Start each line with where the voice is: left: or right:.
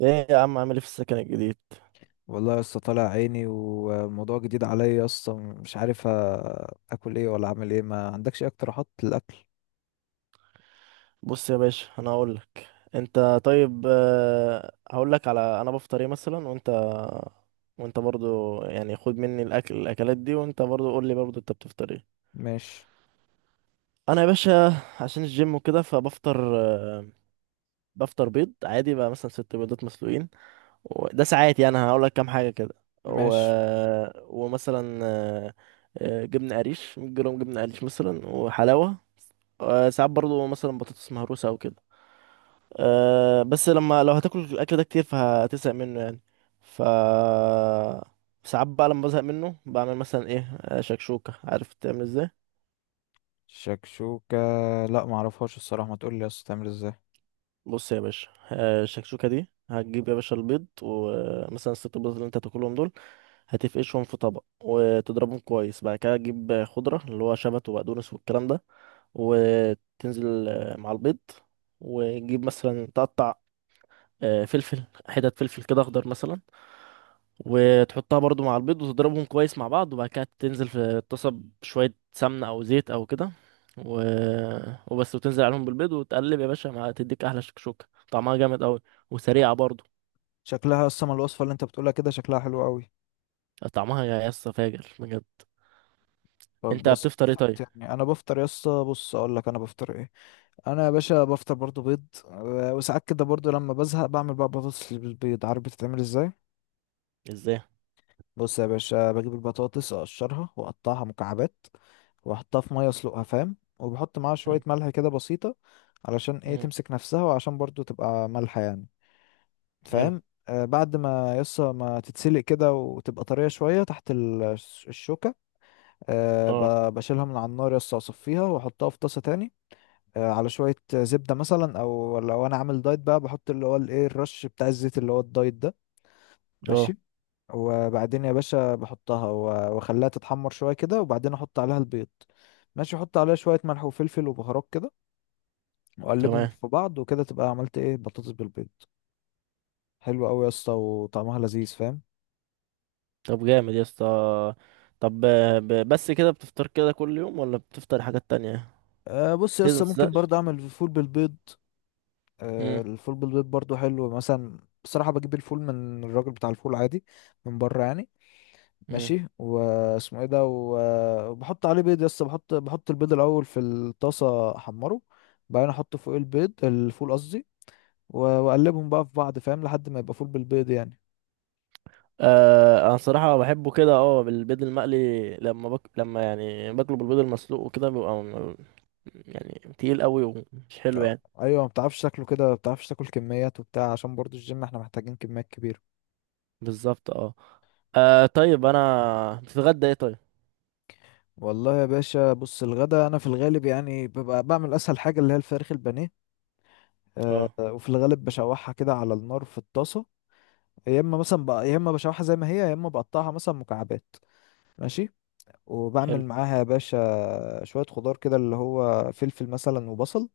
right: ايه يا عم، عامل ايه في السكن الجديد؟
left: والله يا اسطى، طالع عيني وموضوع جديد عليا يا اسطى، مش عارف اكل ايه ولا اعمل ايه؟ ما عندكش اي اقتراحات للاكل؟
right: بص يا باشا انا هقول لك. انت طيب. هقول لك على انا بفطر ايه مثلا، وانت برضو يعني خد مني الاكل، الاكلات دي، وانت برضو قول لي برضو انت بتفطر ايه.
left: ماشي.
right: انا يا باشا عشان الجيم وكده فبفطر. آه، بفطر بيض عادي بقى، مثلا ست بيضات مسلوقين. وده ساعات يعني هقول لك كام حاجه كده. و...
left: ماشي.
right: آه، ومثلا جبنه قريش، 100 جرام جبنه قريش مثلا، وحلاوه. ساعات برضو مثلا بطاطس مهروسه او كده. أه، بس لما لو هتاكل الاكل ده كتير فهتزهق منه يعني. ف ساعات بقى لما بزهق منه بعمل مثلا ايه، شكشوكة. عارف تعمل ازاي؟
left: شكشوكة؟ لا ما اعرفهاش الصراحة، ما تقول لي يا اسطى تعمل ازاي.
right: بص يا باشا، الشكشوكة دي هتجيب يا باشا البيض، ومثلا الست بيض اللي انت هتاكلهم دول هتفقشهم في طبق وتضربهم كويس. بعد كده تجيب خضرة، اللي هو شبت وبقدونس والكلام ده، وتنزل مع البيض. وتجيب مثلا تقطع فلفل، حتت فلفل كده اخضر مثلا، وتحطها برضو مع البيض وتضربهم كويس مع بعض. وبعد كده تنزل في الطاسة بشوية سمنة أو زيت أو كده، و... وبس، وتنزل عليهم بالبيض وتقلب يا باشا مع، تديك أحلى شكشوكة. طعمها جامد أوي، وسريعة برضو.
left: شكلها اصلا الوصفة اللي انت بتقولها كده شكلها حلو قوي.
right: طعمها يا اسطى فاجر بجد.
left: طب
right: أنت
left: بس
right: بتفطر إيه
left: بتفطر ايه
right: طيب؟
left: تاني؟ انا بفطر يا اسطى، بص اقول لك انا بفطر ايه. انا يا باشا بفطر برضو بيض وساعات كده برضو لما بزهق بعمل بقى بطاطس بالبيض، عارف بتتعمل ازاي؟
right: إزاي؟
left: بص يا باشا، بجيب البطاطس اقشرها واقطعها مكعبات واحطها في ميه اسلقها، فاهم، وبحط معاها شويه
right: حلو.
left: ملح كده بسيطه، علشان ايه،
right: مم،
left: تمسك نفسها وعشان برضو تبقى مالحه يعني،
right: حلو.
left: فاهم. آه، بعد ما ما تتسلق كده وتبقى طريه شويه تحت الشوكه، آه،
right: أه.
left: بشيلها من على النار، اصفيها واحطها في طاسه تاني، آه، على شويه زبده مثلا، او لو انا عامل دايت بقى بحط اللي هو الايه الرش بتاع الزيت اللي هو الدايت ده.
right: أه.
left: ماشي. وبعدين يا باشا بحطها و- واخليها تتحمر شويه كده، وبعدين احط عليها البيض. ماشي، احط عليها شويه ملح وفلفل وبهارات كده، واقلبهم
right: تمام.
left: في بعض وكده تبقى عملت ايه، بطاطس بالبيض. حلوه قوي يا اسطى وطعمها لذيذ، فاهم.
right: طب جامد يا اسطى. طب بس كده بتفطر كده كل يوم، ولا بتفطر حاجات تانية؟
left: أه، بص يا
right: لازم
left: اسطى، ممكن
right: متزهقش؟
left: برضه اعمل فول بالبيض. أه،
right: مم،
left: الفول بالبيض برضه حلو مثلا، بصراحه بجيب الفول من الراجل بتاع الفول عادي، من بره يعني.
right: مم.
left: ماشي، واسمه ايه ده، و- وبحط عليه بيض، بحط البيض الاول في الطاسه احمره، بعدين احط فوق البيض الفول قصدي، و- واقلبهم بقى في بعض، فاهم، لحد ما يبقى فول بالبيض يعني.
right: انا صراحة بحبه كده، اه، بالبيض المقلي. لما يعني باكله بالبيض المسلوق وكده بيبقى يعني تقيل قوي ومش حلو
left: آه.
right: يعني.
left: ايوه، ما بتعرفش تاكله كده، ما بتعرفش تاكل كميات وبتاع، عشان برضو الجيم احنا محتاجين كميات كبيره.
right: بالظبط اه. طيب انا بتتغدى ايه طيب.
left: والله يا باشا، بص الغدا انا في الغالب يعني ببقى بعمل اسهل حاجه اللي هي الفراخ البانيه. أه،
right: اه.
left: وفي الغالب بشوحها كده على النار في الطاسه. يا اما مثلا بقى يا اما بشوحها زي ما هي، يا اما بقطعها مثلا مكعبات. ماشي، وبعمل
right: حلو.
left: معاها يا باشا شوية خضار كده اللي هو فلفل مثلا وبصل.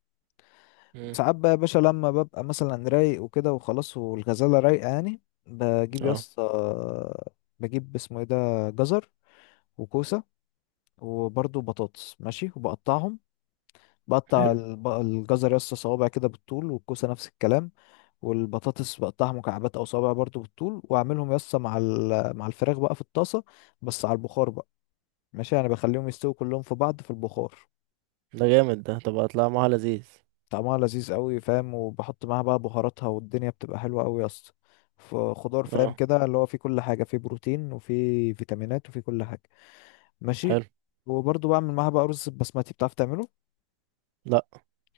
right: مم.
left: وساعات بقى يا باشا لما ببقى مثلا رايق وكده وخلاص، والغزالة رايقة يعني، بجيب يا
right: اه.
left: اسطى، بجيب اسمه ايه ده، جزر وكوسة وبرضه بطاطس، ماشي، وبقطعهم. بقطع
right: حلو.
left: الجزر يا اسطى صوابع كده بالطول، والكوسة نفس الكلام، والبطاطس بقطعها مكعبات او صوابع برضه بالطول، واعملهم يا اسطى مع مع الفراخ بقى في الطاسة، بس على البخار بقى، ماشي، يعني بخليهم يستووا كلهم في بعض في البخار.
right: ده جامد ده، طب هتلاقي معاها لذيذ.
left: طعمها لذيذ قوي، فاهم، وبحط معاها بقى بهاراتها، والدنيا بتبقى حلوة قوي يا اسطى. فخضار فاهم
right: اه.
left: كده اللي هو فيه كل حاجة، فيه بروتين وفيه فيتامينات وفيه كل حاجة. ماشي.
right: حلو.
left: وبرضه بعمل معاها بقى رز بسمتي، بتعرف تعمله؟
right: لا،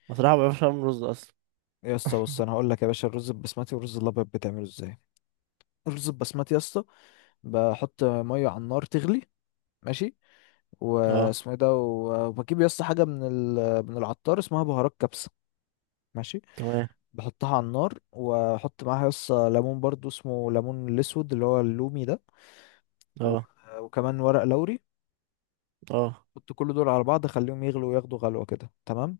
right: بصراحة ما بعرفش اعمل رز اصلا.
left: يا اسطى بص انا هقول لك يا باشا الرز البسمتي والرز الابيض بتعمله ازاي. الرز البسمتي يا اسطى، بحط ميه على النار تغلي، ماشي،
right: اه.
left: واسمه ايه ده و- وبجيب يا اسطى حاجه من العطار اسمها بهارات كبسه، ماشي،
right: تمام.
left: بحطها على النار واحط معاها ليمون برضو اسمه ليمون الاسود اللي هو اللومي ده، و-
right: اه.
left: وكمان ورق لوري،
right: اه.
left: احط كل دول على بعض اخليهم يغلوا وياخدوا غلوه كده، تمام،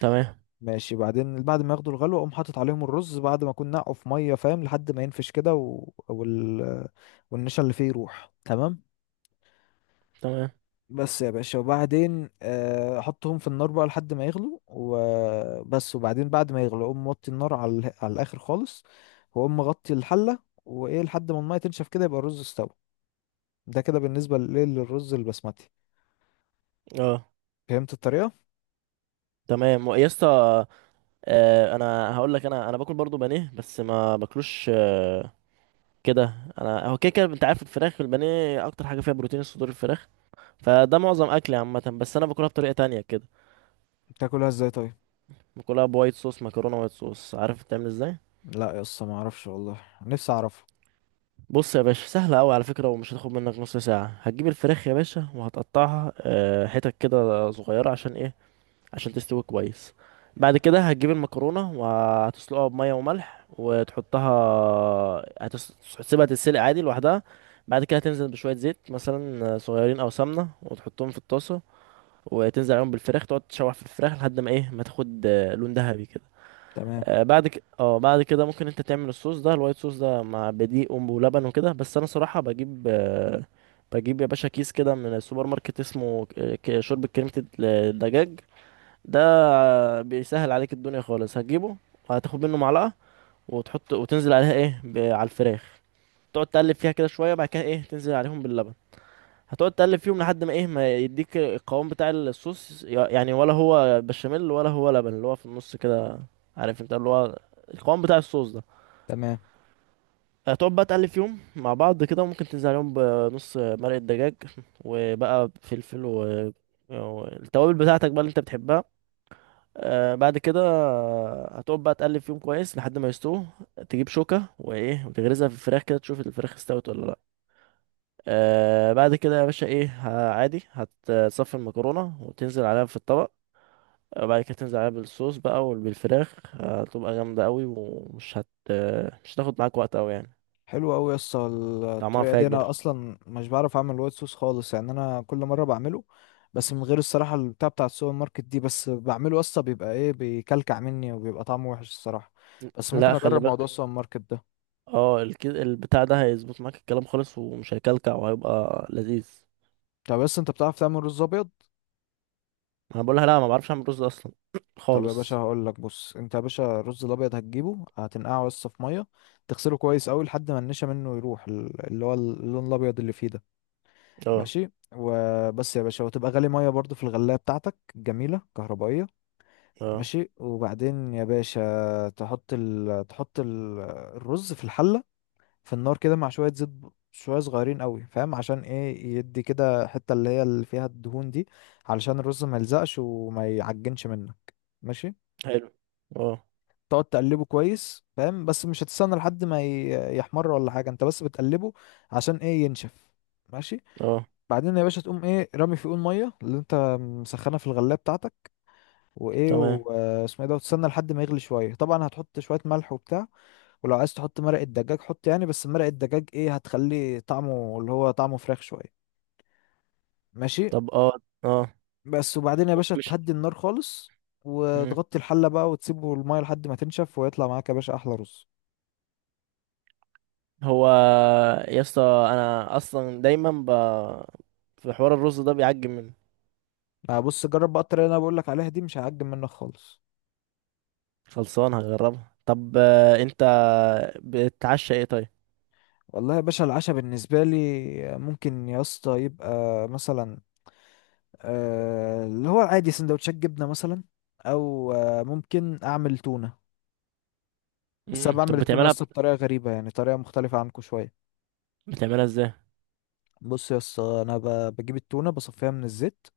right: تمام.
left: ماشي. بعدين بعد ما ياخدوا الغلوه اقوم حاطط عليهم الرز، بعد ما اكون نقعه في ميه فاهم، لحد ما ينفش كده والنشا اللي فيه يروح، تمام،
right: تمام.
left: بس يا باشا. وبعدين احطهم في النار بقى لحد ما يغلوا وبس، وبعدين بعد ما يغلوا اقوم موطي النار على على الاخر خالص، واقوم مغطي الحله وايه لحد ما الميه تنشف كده يبقى الرز استوى. ده كده بالنسبه للرز البسمتي،
right: اه.
left: فهمت الطريقه؟
right: تمام يا اسطى. انا هقول لك، انا باكل برضو بانيه بس ما باكلوش كده. انا هو كده كده، انت عارف الفراخ البانيه اكتر حاجه فيها بروتين صدور الفراخ، فده معظم اكلي عامه. بس انا باكلها بطريقه تانية كده.
left: بتاكلها ازاي طيب؟
right: باكلها بوايت صوص مكرونه وايت صوص. عارف بتعمل ازاي؟
left: لا يا اسطى ما اعرفش والله، نفسي اعرفها.
right: بص يا باشا، سهله قوي على فكره، ومش هتاخد منك نص ساعه. هتجيب الفراخ يا باشا وهتقطعها حتت كده صغيره، عشان ايه؟ عشان تستوي كويس. بعد كده هتجيب المكرونه وهتسلقها بميه وملح، وتحطها. هتس- هتسيبها تتسلق عادي لوحدها. بعد كده تنزل بشوية زيت مثلا صغيرين أو سمنة، وتحطهم في الطاسة، وتنزل عليهم بالفراخ. تقعد تشوح في الفراخ لحد ما ايه، ما تاخد لون ذهبي كده.
left: تمام.
right: بعد كده ممكن انت تعمل الصوص ده، الوايت صوص ده، مع بدقيق ولبن وكده. بس انا صراحة بجيب، بجيب يا باشا كيس كده من السوبر ماركت، اسمه شوربة كريمة الدجاج ده. بيسهل عليك الدنيا خالص. هتجيبه وهتاخد منه معلقة، وتحط وتنزل عليها ايه على الفراخ، تقعد تقلب فيها كده شوية. بعد كده ايه، تنزل عليهم باللبن. هتقعد تقلب فيهم لحد ما ايه، ما يديك القوام بتاع الصوص، يعني ولا هو بشاميل ولا هو لبن، اللي هو في النص كده. عارف انت، اللي هو القوام بتاع الصوص ده.
left: تمام.
right: هتقعد بقى تقلب فيهم مع بعض كده. وممكن تنزل عليهم بنص مرقة دجاج، وبقى فلفل والتوابل بتاعتك بقى اللي انت بتحبها. آه بعد كده هتقعد بقى تقلب فيهم كويس لحد ما يستووا. تجيب شوكة وايه وتغرزها في الفراخ كده، تشوف الفراخ استوت ولا لا. آه بعد كده يا باشا ايه، عادي هتصفي المكرونة وتنزل عليها في الطبق، وبعد كده تنزل عليها بالصوص بقى وبالفراخ. هتبقى جامدة قوي، ومش هت آه، مش هتاخد معاك وقت قوي يعني.
left: حلو قوي يا اسطى
right: طعمها
left: الطريقه دي، انا
right: فاجر.
left: اصلا مش بعرف اعمل وايت صوص خالص يعني، انا كل مره بعمله بس من غير الصراحه، البتاع بتاع السوبر ماركت دي، بس بعمله يا اسطى بيبقى ايه، بيكلكع مني وبيبقى طعمه وحش الصراحه، بس ممكن
right: لا، خلي
left: اجرب موضوع
right: بالك.
left: السوبر ماركت ده.
right: اه البتاع ده هيظبط معاك الكلام خالص، ومش هيكلكع وهيبقى لذيذ.
left: طب بس انت بتعرف تعمل رز ابيض؟
right: انا بقولها لا، ما بعرفش اعمل رز اصلا
left: طب يا باشا
right: خالص.
left: هقول لك. بص انت يا باشا الرز الابيض هتجيبه هتنقعه بس في ميه، تغسله كويس قوي لحد ما النشا منه يروح، اللي هو اللون الابيض اللي فيه ده.
right: اه.
left: ماشي، وبس يا باشا، وتبقى غالي ميه برضو في الغلايه بتاعتك جميله كهربائيه،
right: اه.
left: ماشي، وبعدين يا باشا الرز في الحلة في النار كده مع شوية زيت شوية صغيرين قوي، فاهم، عشان ايه، يدي كده حتة اللي هي اللي فيها الدهون دي، علشان الرز ما يلزقش وما يعجنش منك. ماشي،
right: حلو. اه.
left: تقعد تقلبه كويس، فاهم، بس مش هتستنى لحد ما يحمر ولا حاجة، انت بس بتقلبه عشان ايه، ينشف. ماشي،
right: اه.
left: بعدين يا باشا تقوم ايه رامي في قول مية اللي انت مسخنها في الغلاية بتاعتك، وايه
right: تمام.
left: واسمه ايه ده، وتستنى لحد ما يغلي شويه، طبعا هتحط شويه ملح وبتاع، ولو عايز تحط مرق الدجاج حط يعني، بس مرق الدجاج ايه، هتخليه طعمه اللي هو طعمه فراخ شويه، ماشي،
right: طب اه. اه.
left: بس. وبعدين يا باشا
right: مش
left: تهدي النار خالص
right: مم.
left: وتغطي الحله بقى، وتسيبه الميه لحد ما تنشف، ويطلع معاك يا باشا احلى رز.
right: هو، يا اسطى، انا اصلا دايما في حوار الرز ده بيعجب مني.
left: بص جرب بقى الطريقه اللي انا بقول لك عليها دي، مش هعجب منك خالص.
right: خلصان هجربها. طب، انت بتتعشى ايه طيب؟
left: والله يا باشا العشاء بالنسبه لي ممكن يا اسطى يبقى مثلا اللي هو عادي سندوتشات جبنة مثلا، أو ممكن أعمل تونة، بس أنا
right: امم. طب
left: بعمل التونة
right: بتعملها،
left: لسه بطريقة غريبة يعني، طريقة مختلفة عنكم شوية.
right: بتعملها ازاي؟
left: بص يا اسطى أنا بجيب التونة بصفيها من الزيت،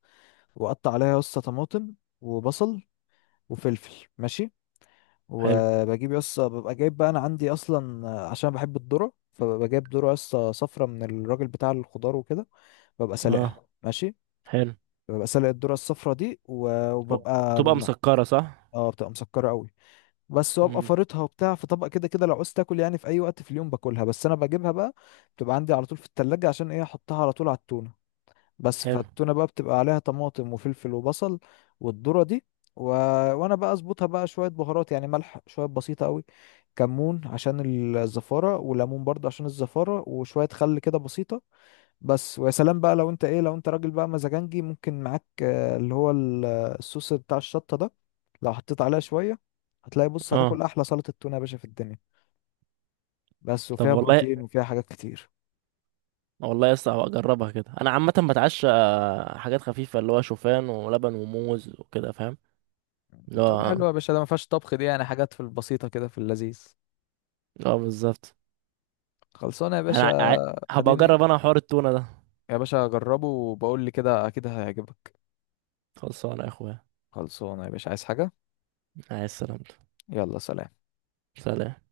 left: وأقطع عليها يا اسطى طماطم وبصل وفلفل، ماشي،
right: حلو.
left: وبجيب يا اسطى ببقى جايب بقى، أنا عندي أصلا عشان بحب الذرة فببقى جايب ذرة يا اسطى صفرا من الراجل بتاع الخضار وكده، ببقى
right: اه.
left: سالقها، ماشي،
right: حلو.
left: ببقى سالق الذرة الصفرا دي و- وببقى
right: بتبقى مسكرة صح؟
left: اه بتبقى مسكرة قوي. بس وابقى
right: امم.
left: فارطها وبتاع في طبق كده، كده لو عوزت تاكل يعني في اي وقت في اليوم باكلها، بس انا بجيبها بقى بتبقى عندي على طول في التلاجة، عشان ايه، احطها على طول على التونة. بس
right: حلو.
left: فالتونة بقى بتبقى عليها طماطم وفلفل وبصل والذرة دي و... وانا بقى اظبطها بقى شوية بهارات يعني، ملح شوية بسيطة قوي، كمون عشان الزفارة، وليمون برضه عشان الزفارة، وشوية خل كده بسيطة. بس ويا سلام بقى لو انت راجل بقى مزاجنجي، ممكن معاك اللي هو الصوص بتاع الشطة ده، لو حطيت عليها شوية هتلاقي، بص هتاكل
right: اه.
left: احلى سلطة تونة يا باشا في الدنيا، بس.
right: طب
left: وفيها
right: والله،
left: بروتين وفيها حاجات كتير.
right: والله يا اسطى هبقى اجربها كده. انا عامة بتعشى حاجات خفيفة، اللي هو شوفان ولبن وموز وكده فاهم، اللي
left: طب
right: هو،
left: حلو يا باشا، ده ما فيهاش طبخ دي يعني، حاجات في البسيطة كده في اللذيذ،
right: اه بالظبط.
left: خلصانة يا باشا.
right: انا ع... هبقى
left: اديني
right: اجرب انا حوار التونة ده.
left: يا باشا جربه وبقول لي كده اكيد هيعجبك.
right: خلصانه يا اخويا.
left: خلصانة يا باشا، عايز حاجة؟
right: عايز سلامته.
left: يلا سلام.
right: سلام.